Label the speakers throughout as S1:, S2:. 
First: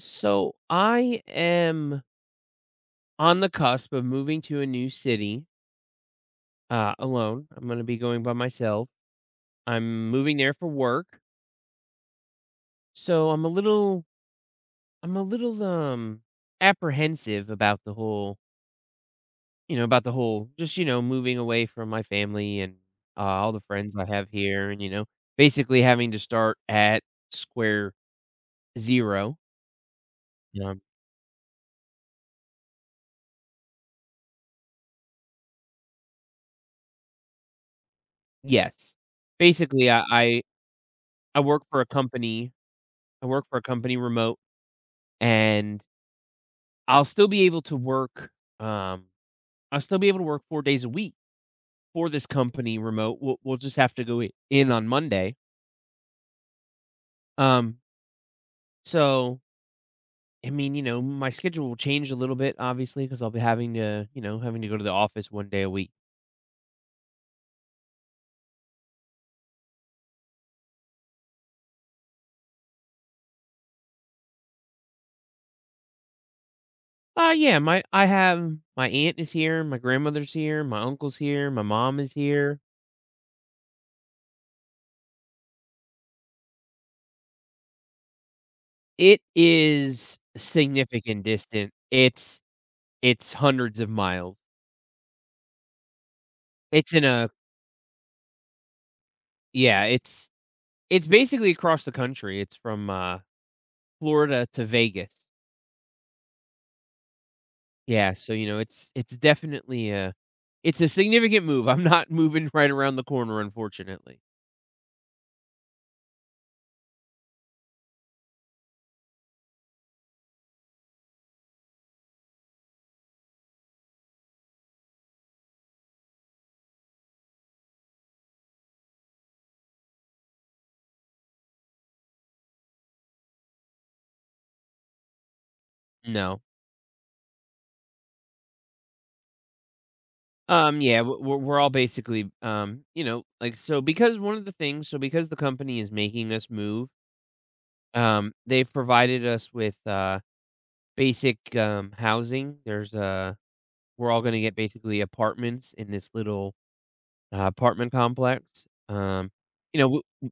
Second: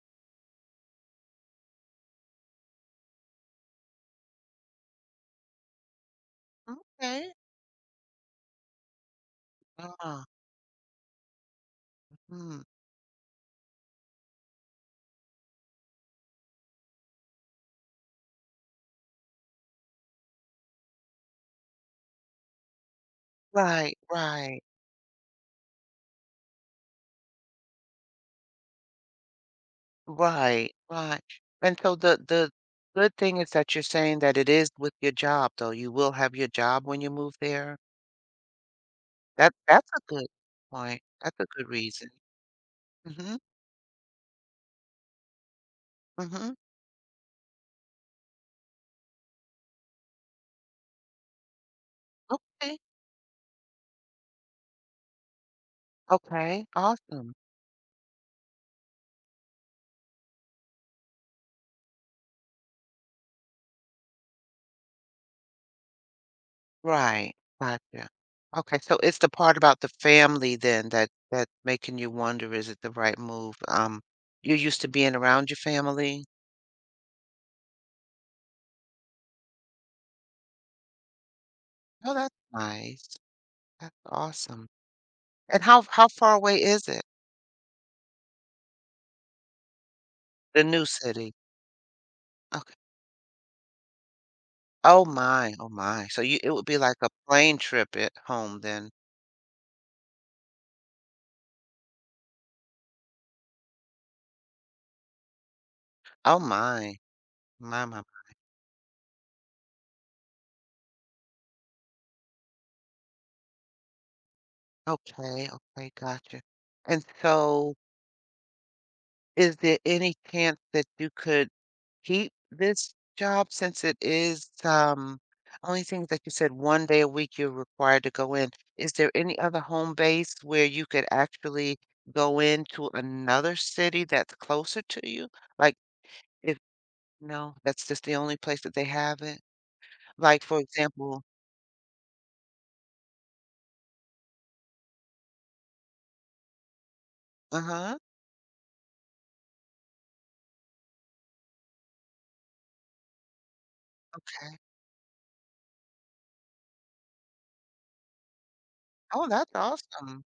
S1: So I am on the cusp of moving to a new city
S2: Okay.
S1: alone. I'm going to be going by myself. I'm
S2: Ah,
S1: moving there for work,
S2: mhm.
S1: so I'm a little apprehensive about the whole, about the whole, just moving away from my family and all the friends
S2: Right,
S1: I have
S2: right,
S1: here, and basically having to start at square zero.
S2: right,
S1: Um,
S2: right. And so the good thing is that you're saying that it is with your job, though. You will have your job when you move there.
S1: yes,
S2: That's
S1: basically,
S2: a
S1: I,
S2: good
S1: I
S2: point. That's
S1: I
S2: a
S1: work
S2: good
S1: for a
S2: reason.
S1: company. I
S2: Mm-hmm.
S1: work for a company remote. And
S2: Mm-hmm.
S1: I'll still be able to work, um, I'll still be able to work 4 days a week for this company
S2: Okay.
S1: remote. We'll just have to go I in on Monday.
S2: Okay. Awesome.
S1: Um, so, I mean, you know, my schedule will change a little bit, obviously, because 'cause I'll be having to, having to go to the office 1 day a week.
S2: Right. Gotcha. Okay. So it's the part about the family then that's making you wonder, is it the right move? You're used to being around your family.
S1: Yeah, my I have my aunt is here, my grandmother's here, my uncle's here, my mom is
S2: Oh, that's
S1: here.
S2: nice. That's awesome. And how far away is it?
S1: It is
S2: The new
S1: significant
S2: city?
S1: distance. It's
S2: Okay.
S1: it's hundreds of miles.
S2: Oh my, oh my. So you it would be
S1: It's
S2: like
S1: in
S2: a
S1: a
S2: plane trip at home then.
S1: yeah, it's basically across the country. It's from, Florida to Vegas.
S2: Oh my. My, my.
S1: Yeah,
S2: My.
S1: so, you know, it's definitely a it's a significant move. I'm not moving right around the corner, unfortunately.
S2: Okay, okay, gotcha. And so is there any chance that you could keep this job since it is, only thing that you said 1 day a week you're required to go in? Is there any other home base where you could actually go into another city that's closer to you? Like,
S1: No.
S2: if no, that's just the only place that they have it? Like, for
S1: Yeah, w
S2: example
S1: we're all basically, you know, like, so because one of the things so because the company is making us move,
S2: uh-huh,
S1: they've provided us with, basic, housing. We're all gonna get
S2: okay.
S1: basically apartments in this little, apartment complex.
S2: Oh,
S1: Um,
S2: that's
S1: you know,
S2: awesome.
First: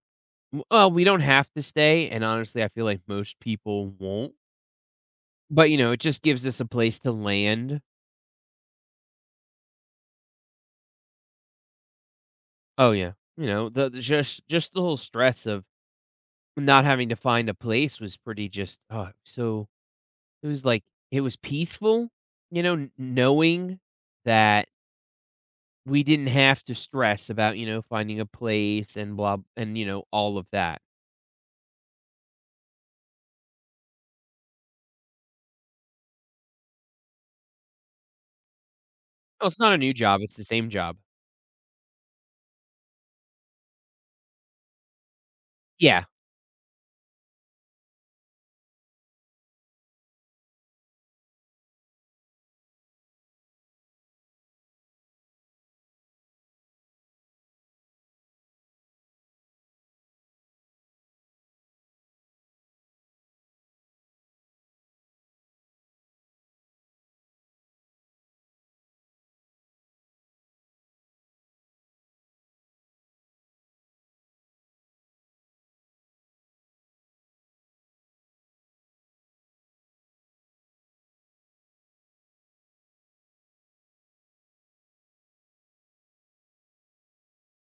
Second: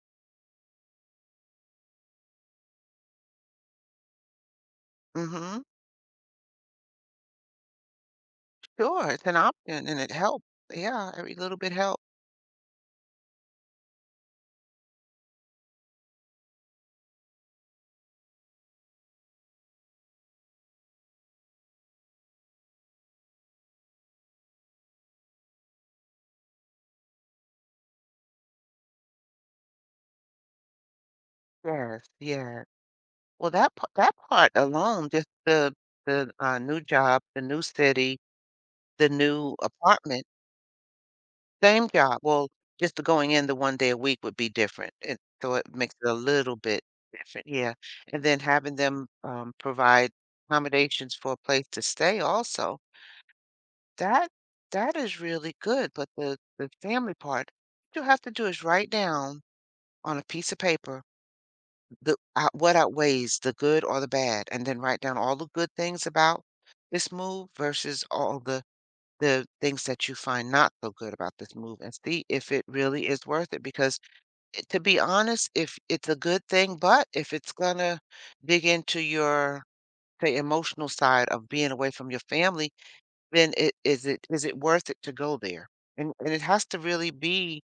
S1: W well, we don't have to stay, and honestly, I feel like most people won't,
S2: Mhm.
S1: but, you know, it just gives us a place to land.
S2: Sure, it's an option and it helps. Yeah, every little bit helps.
S1: Oh, yeah. You know, the just the whole stress of not having to find a place was pretty just oh, so it was like it was peaceful, you know, kn knowing that we didn't have to stress about, you know, finding a place and blah and, you know, all of that.
S2: Yes, yes. Well, that part alone, just the new job, the new city, the
S1: Oh,
S2: new
S1: it's not a new job,
S2: apartment,
S1: it's the same job.
S2: same job. Well, just the going in the 1 day a week would be different, and so it makes
S1: Yeah.
S2: it a little bit different, yeah, and then having them, provide accommodations for a place to stay also, that that is really good, but the family part, what you have to do is write down on a piece of paper. The out What outweighs the good or the bad, and then write down all the good things about this move versus all the things that you find not so good about this move and see if it really is worth it because to be honest, if it's a good thing, but if it's gonna dig into your, say, emotional side of being away from your family, then it is it is it worth it to go there? And it has to really be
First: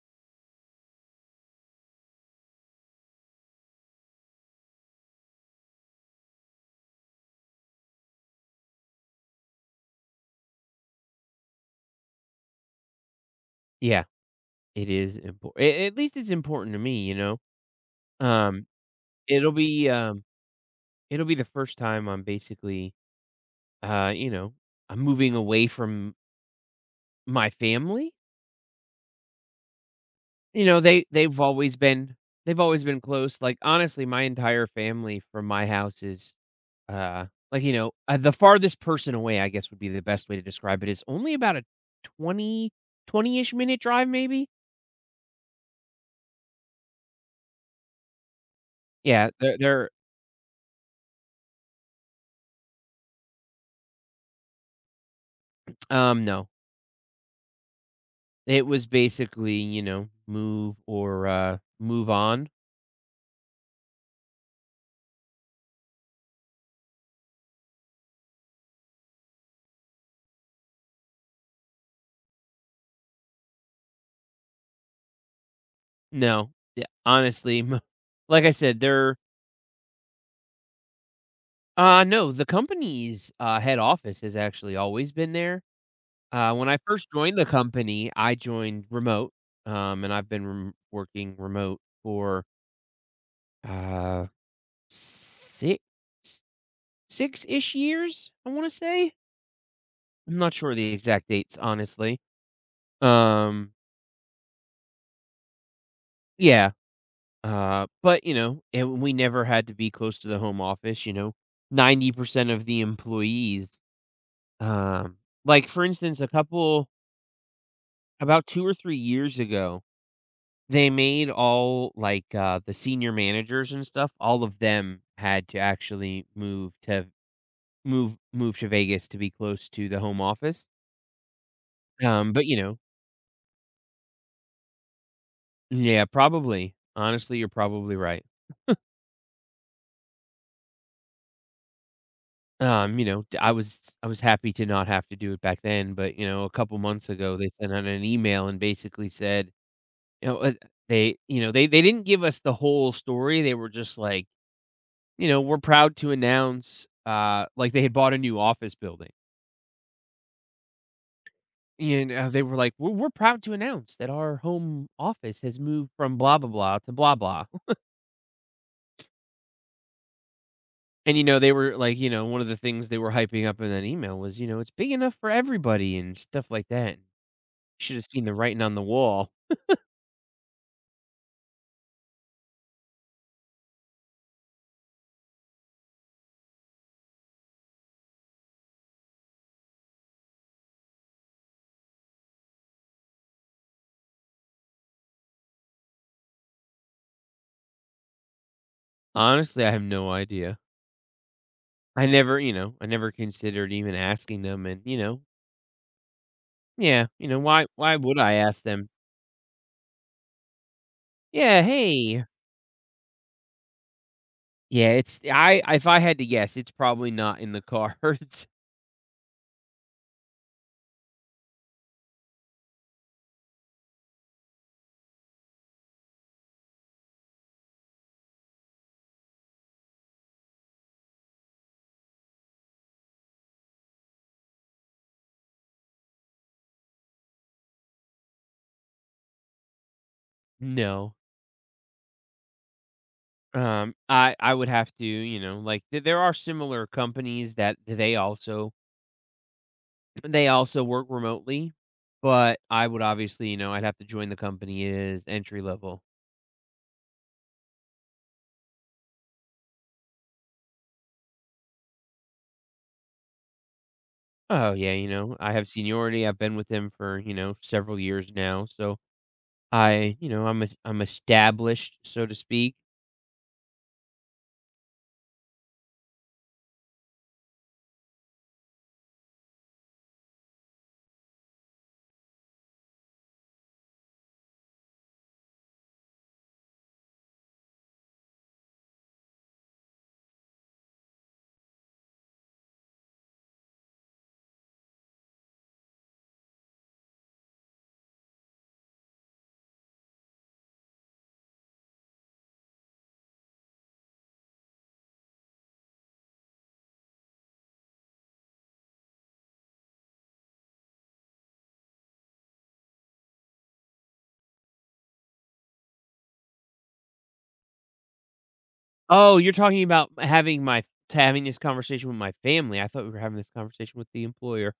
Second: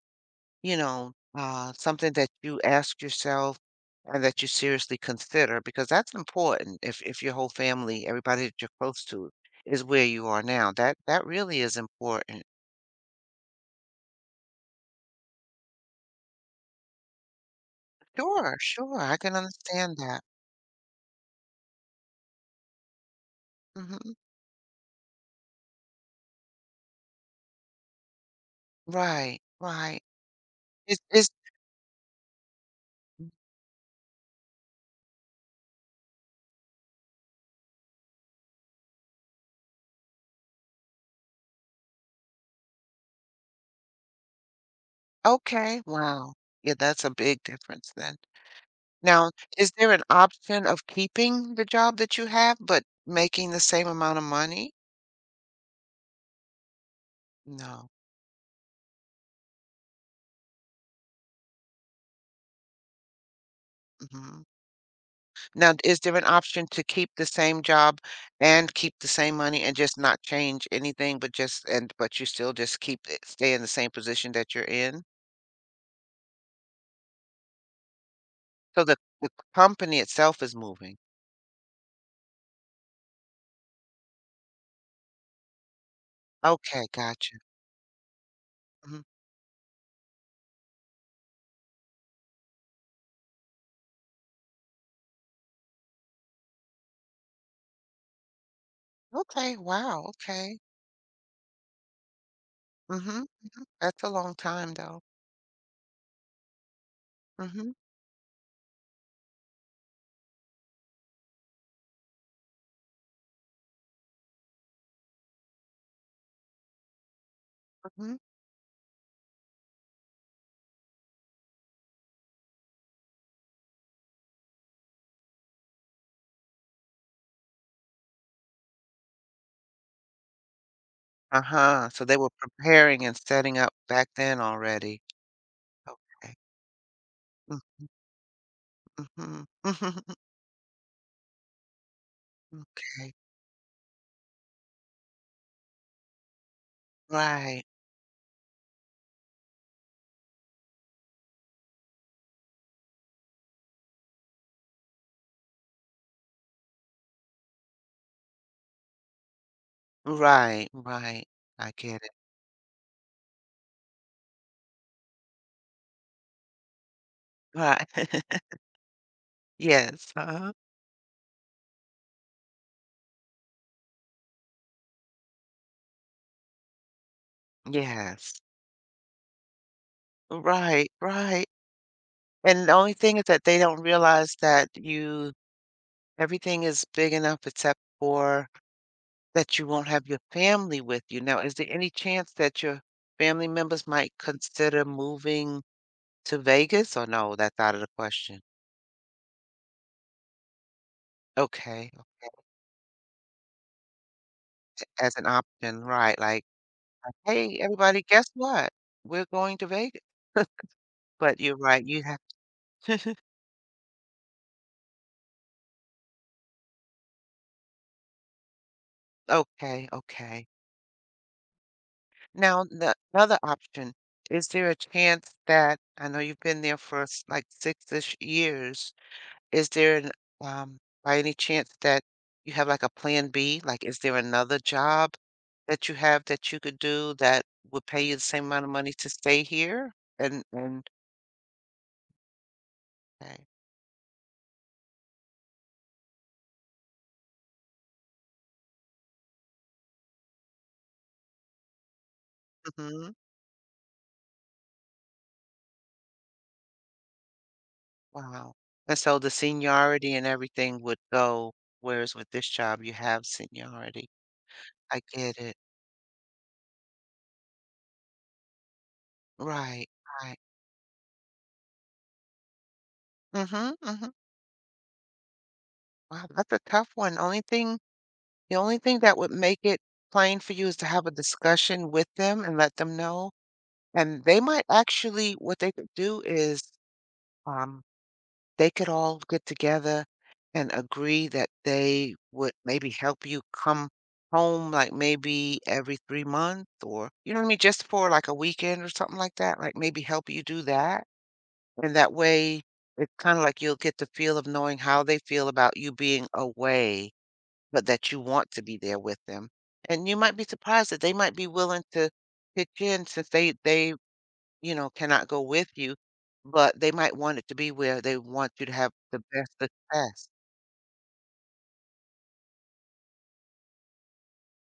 S2: something that you ask yourself and that you seriously consider because that's important if your whole family, everybody that you're close to is where you are now. That really is important.
S1: Yeah. It is important. At least it's important to me, you know?
S2: Sure,
S1: Um
S2: sure. I can
S1: It'll be,
S2: understand that.
S1: um, it'll be the first time I'm basically,
S2: Hmm.
S1: you know, I'm moving away from my family.
S2: Right, right.
S1: You know,
S2: Is
S1: they've always been close. Like, honestly, my entire family from my house is, uh, like, you know, the farthest person away, I guess, would be the best way to describe it, is only about a 20 20-ish minute drive, maybe?
S2: Okay. Wow. Yeah, that's a big difference then.
S1: Yeah,
S2: Now, is
S1: they're
S2: there an option of keeping the job that you have but making the same amount of money?
S1: no.
S2: No.
S1: It was basically, you know, move or, move on.
S2: Mm-hmm. Now, is there an option to keep the same job and keep the same money and just not change anything, but just and but you still just keep it stay in the same position that you're in?
S1: No. Yeah, honestly, m like I said,
S2: So the
S1: they're
S2: the company itself is moving.
S1: no, the company's, head office has actually always been there. When I
S2: Okay,
S1: first
S2: gotcha.
S1: joined the company, I joined
S2: Mhm.
S1: remote, and I've been rem working remote for, uh, 6 6-ish years, I wanna say?
S2: Okay, wow,
S1: I'm not
S2: okay.
S1: sure the exact dates, honestly.
S2: Mm-hmm.
S1: Um,
S2: That's a long time though.
S1: yeah,
S2: Mm-hmm,
S1: but, you know, and we never had to be close to the home office, you know? 90% of the employees. Um, like, for instance, a couple
S2: hmm
S1: about 2 or 3 years ago, they made all, like, the senior managers and stuff, all of them had to actually move to Vegas to be close to the home office.
S2: Uh-huh. So they were
S1: But, you know
S2: preparing and setting up back then already.
S1: Yeah,
S2: Okay.
S1: probably. Honestly, you're
S2: Mm-hmm,
S1: probably right.
S2: hmm
S1: You
S2: Okay.
S1: know, d I was happy to not have to do it back then, but, you know, a couple months ago, they
S2: Right,
S1: sent out an email and basically said, you know, they didn't give us the whole story, they were just like you know, we're proud to announce, like they had bought a new office building.
S2: right, right. I get
S1: And
S2: it.
S1: they were like, we're proud to announce that our home office has moved from blah, blah, blah to blah, blah.
S2: Right. Yes, uh-huh.
S1: And, you know, they were like, you know, one of the things they were hyping up in that email was, you know, it's big enough for everybody and stuff like that. Should have seen the
S2: Yes.
S1: writing on the wall.
S2: Right, right, and the only thing is that they don't realize that you everything is big enough except for that you won't have your family with you. Now, is there any chance that your family members might consider moving to Vegas, or no, that's out of the question?
S1: Honestly, I have no idea.
S2: Okay,
S1: I never, you know, I never considered even asking them. And, you
S2: as
S1: know,
S2: an option, right, like,
S1: yeah, you know,
S2: "Hey,
S1: why
S2: everybody,
S1: would
S2: guess
S1: I ask
S2: what?
S1: them?
S2: We're going to Vegas." But you're
S1: Yeah,
S2: right, you have
S1: hey, Yeah, it's I if I had to guess, it's probably not in the cards.
S2: okay, okay. Now, the other option, is there a chance that I know you've been there for like six-ish years. Is there by any chance that you have like a plan B? Like, is there another job that you have that you could do that would pay you the same amount of money to stay here? And
S1: No.
S2: okay.
S1: I would have to, you know, like there are similar companies that they also work remotely, but I would
S2: Mhm.
S1: obviously, you know, I'd have to join the company as entry level.
S2: Wow. And so the seniority and everything would go, whereas with this job you have seniority.
S1: Oh yeah,
S2: I
S1: you know,
S2: get
S1: I
S2: it.
S1: have seniority. I've been with them for, you know, several years now. So
S2: Right.
S1: I, you
S2: Right.
S1: know, I'm established, so to speak.
S2: Mhm. Mhm. Wow, that's a tough one. Only thing the only thing that would make it plain for you is to have a discussion with them and let them know. And they might actually what they could do is um, they could all get together and agree that they would maybe help you come home like maybe every 3 months or you know what I mean, just for like a weekend or something like that. Like maybe help you do that. And that way it's kind of like you'll get the feel of knowing how they feel about you being away but that you want to be there with them. And you might be surprised that they might be willing to pitch in since they, cannot go with you, but they might want it to be where they want you to have the
S1: Oh, you're
S2: best
S1: talking about
S2: success.
S1: having my to having this conversation with my family. I thought we were having this conversation with the employer.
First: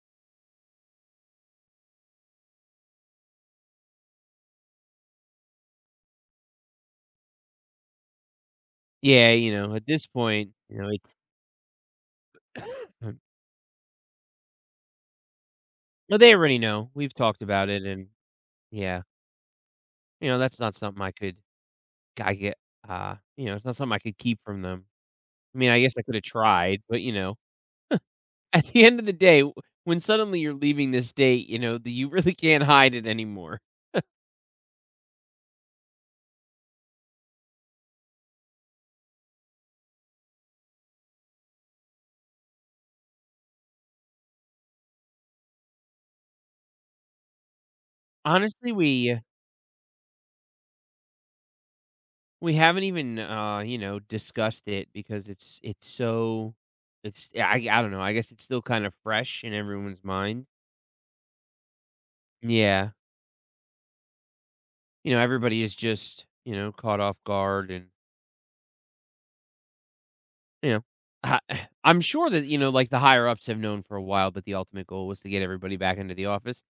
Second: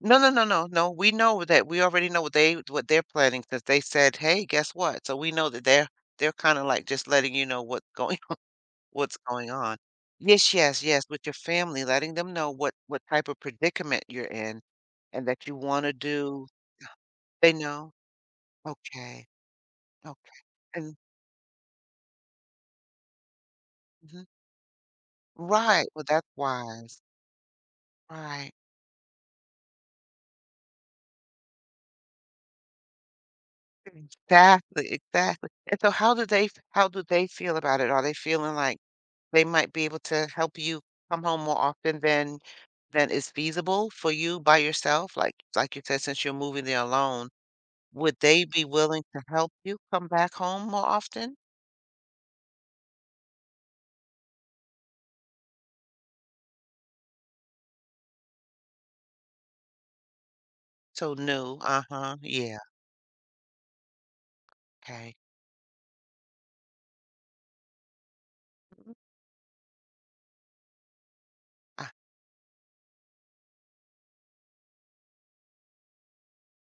S2: No, no, no, no, no. We know that we already know what they what they're planning because they said, "Hey, guess what?" So we know that they're kind of like just letting you know what's going what's
S1: Yeah,
S2: going
S1: you know,
S2: on.
S1: at this point,
S2: Yes,
S1: you
S2: yes,
S1: know,
S2: yes,
S1: it's
S2: with your family, letting them know what type of predicament you're in and that you want to
S1: well, they
S2: do.
S1: already know. We've talked
S2: They
S1: about it,
S2: know.
S1: and yeah,
S2: Okay.
S1: you
S2: Okay,
S1: know, that's not
S2: and
S1: something I could I get. You know, it's not something I could
S2: mhm.
S1: keep from them. I mean, I
S2: Right,
S1: guess I
S2: well,
S1: could have
S2: that's
S1: tried, but
S2: wise.
S1: you know,
S2: Right.
S1: at the end of the day, when suddenly you're leaving this date, you know, that you really can't hide it anymore.
S2: Exactly, exactly, and so how do they feel about it? Are they feeling like they might be able to help you come home more often than is feasible for you by yourself? Like you said, since you're moving there alone, would they be
S1: Honestly,
S2: willing to help you come back home more often?
S1: we haven't even, you know, discussed it because it's so it's yeah, I don't know, I guess it's still kind of fresh in everyone's mind.
S2: So, no. Uh-huh. Yeah,
S1: Yeah. You
S2: okay.
S1: know, everybody is just, you know, caught off guard and, you know, I
S2: Uh,
S1: I'm sure that, you know, like, the higher ups have known for a while that the ultimate goal was to get everybody back into the office,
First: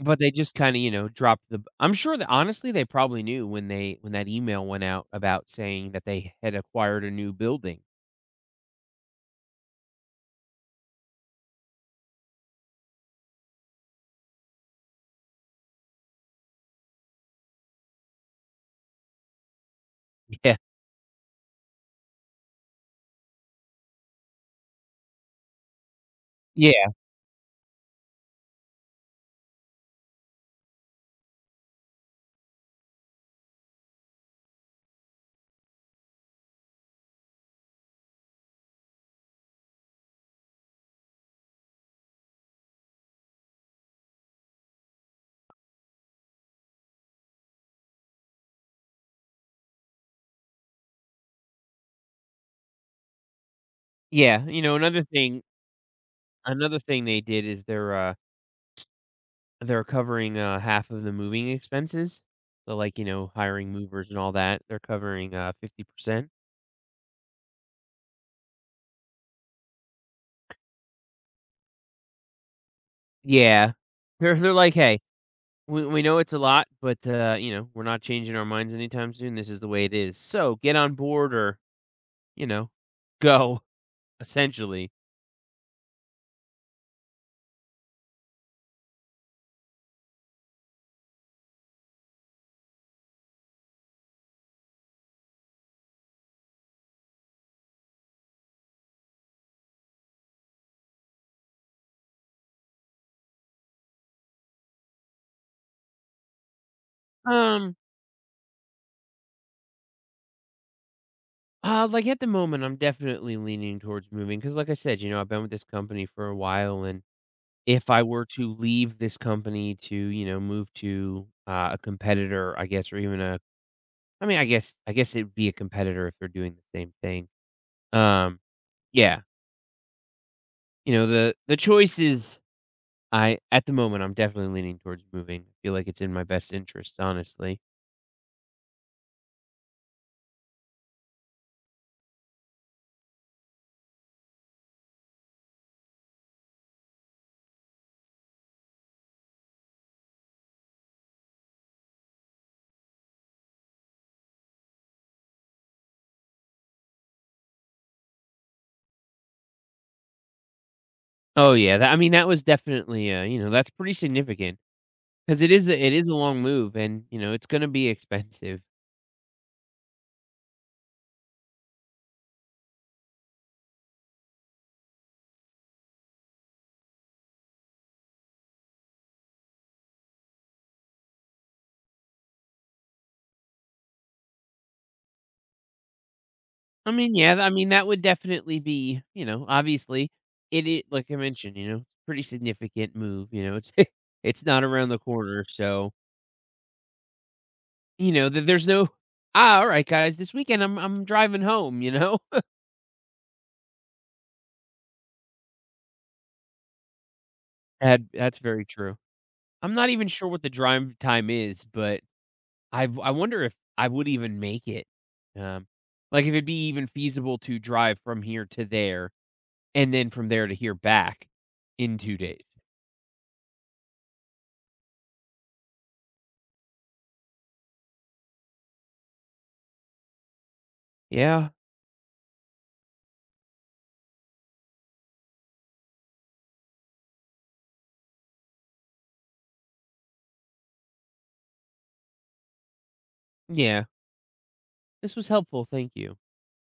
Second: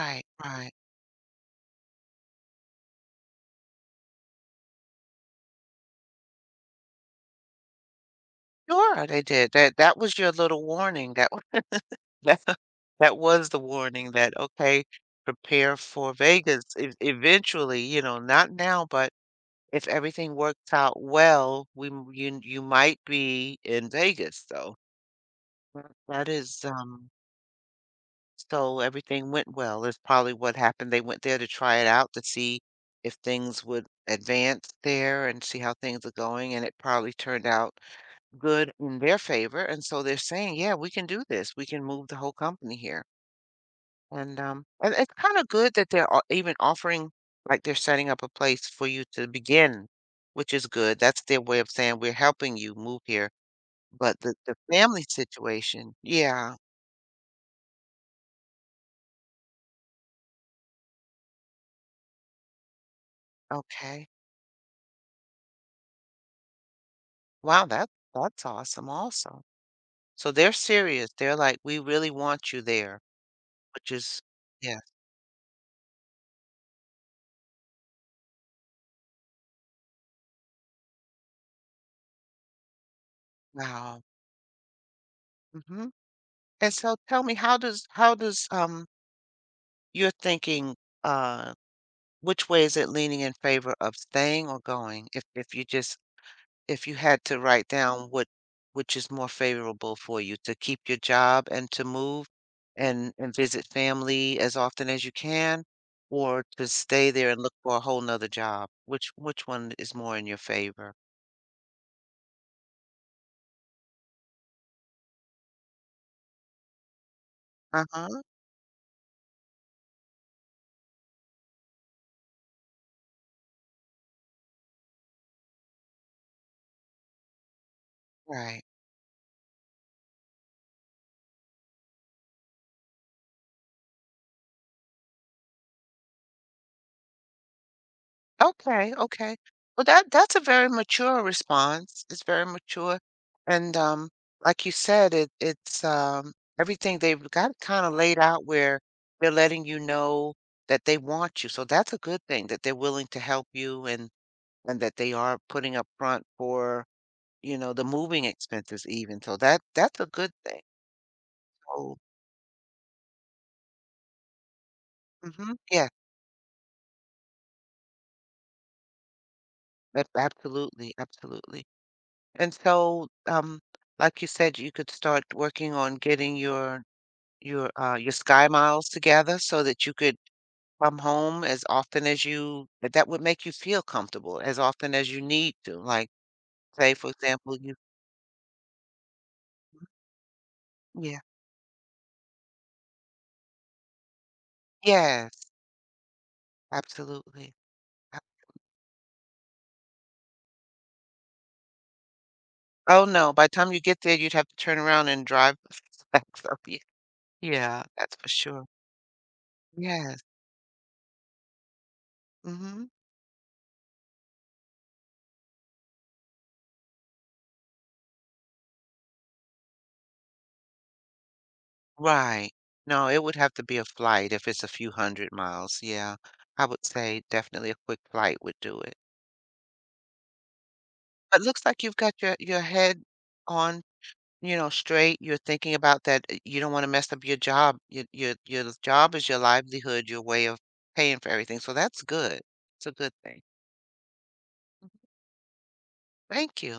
S1: but they just
S2: right.
S1: kinda, you know, dropped the b I'm sure that honestly, they probably knew when they when that email went out about saying that they had acquired a new building.
S2: Sure, they did. That was your little warning. That wa that that was the warning that, okay, prepare for Vegas ev eventually, you know, not now, but if everything
S1: Yeah.
S2: works out well, we m you you might be in Vegas, so that is,
S1: Yeah.
S2: um So everything went well is probably what happened. They went there to try it out to see if things would advance there and see how things are going, and it probably turned out good in their favor. And so they're saying, yeah, we can do this. We can move the whole company here. And it's kind of good that they're even offering, like they're setting up a place for you to begin, which is good. That's their way of saying we're helping you move here. But the,
S1: Yeah.
S2: the
S1: You know,
S2: family situation, yeah,
S1: another thing they did is they're covering, half of the moving expenses. So, like, you know, hiring movers
S2: okay.
S1: and all that, they're covering, 50%.
S2: Wow, that's awesome also. So they're serious. They're like, we really want you there,
S1: Yeah.
S2: which is,
S1: They're like,
S2: yeah,
S1: "Hey, we know it's a lot, but, you know, we're not changing our minds anytime soon. This is the way it is. So, get on board or, you know, go,"
S2: wow.
S1: essentially.
S2: Hmm. And so tell me, how does you're thinking, uh, which way is it leaning in favor of staying or going? If you just if you had to write down what which is more favorable for you, to keep your job and to move and visit family as often as you can, or to stay there and look
S1: Um,
S2: for a whole nother job? Which one is more in your favor?
S1: like, at the moment, I'm definitely leaning towards moving because, like I said, you know, I've been with this company for a while. And if I
S2: Uh-huh,
S1: were to leave this company to, you know, move to, a competitor, I guess, or even a I mean, I guess it'd be a competitor if they're doing the same thing. Um,
S2: right.
S1: yeah, you know, the choice is I at the moment, I'm definitely leaning towards moving. I feel like it's in my best interest, honestly.
S2: Okay, okay. Well, that's a very mature response. It's very mature, and like you said, it's everything they've got kind of laid out where they're letting you know that they want you. So that's a good thing that they're willing to help you and that they are putting up front for, you know, the moving expenses even. So that's a good thing.
S1: Oh, yeah, that I
S2: Oh,
S1: mean, that was definitely, you know, that's pretty significant because
S2: hmm yeah,
S1: it is a long move and, you know, it's gonna be expensive.
S2: that, absolutely, absolutely. And so, like you said, you could start working on getting your sky miles together so that you could come home as often as you that would make you feel comfortable as often as you need to. Like,
S1: I
S2: say, for
S1: mean, yeah, I
S2: example,
S1: mean,
S2: you
S1: that would definitely be, you know, obviously it like I
S2: Yeah.
S1: mentioned, you know, pretty significant move, you know, it's it's not around the
S2: Yes,
S1: corner, so,
S2: absolutely.
S1: you
S2: A
S1: know, that there's no, "Ah, alright, guys, this weekend I'm driving home," you know?
S2: Oh, no, by the time you get there, you'd have to turn around and drive back up. Ye yeah,
S1: That
S2: that's for
S1: that's very
S2: sure.
S1: true. I'm not even
S2: Yes,
S1: sure what the drive time is, but
S2: mhm.
S1: I wonder if I would even make it, um, like, if it'd be even feasible to drive from here to there, and then from there to here back in 2 days.
S2: Right. No, it would have to be a flight if it's a few hundred miles, yeah. I would say definitely a quick flight would do it. But
S1: Yeah,
S2: looks like you've got your head on straight. You're thinking about that. You don't want to mess up your job. Your job is your livelihood, your way of paying for everything. So that's good. It's a good thing.
S1: yeah. This was helpful. Thank you.
S2: Thank you.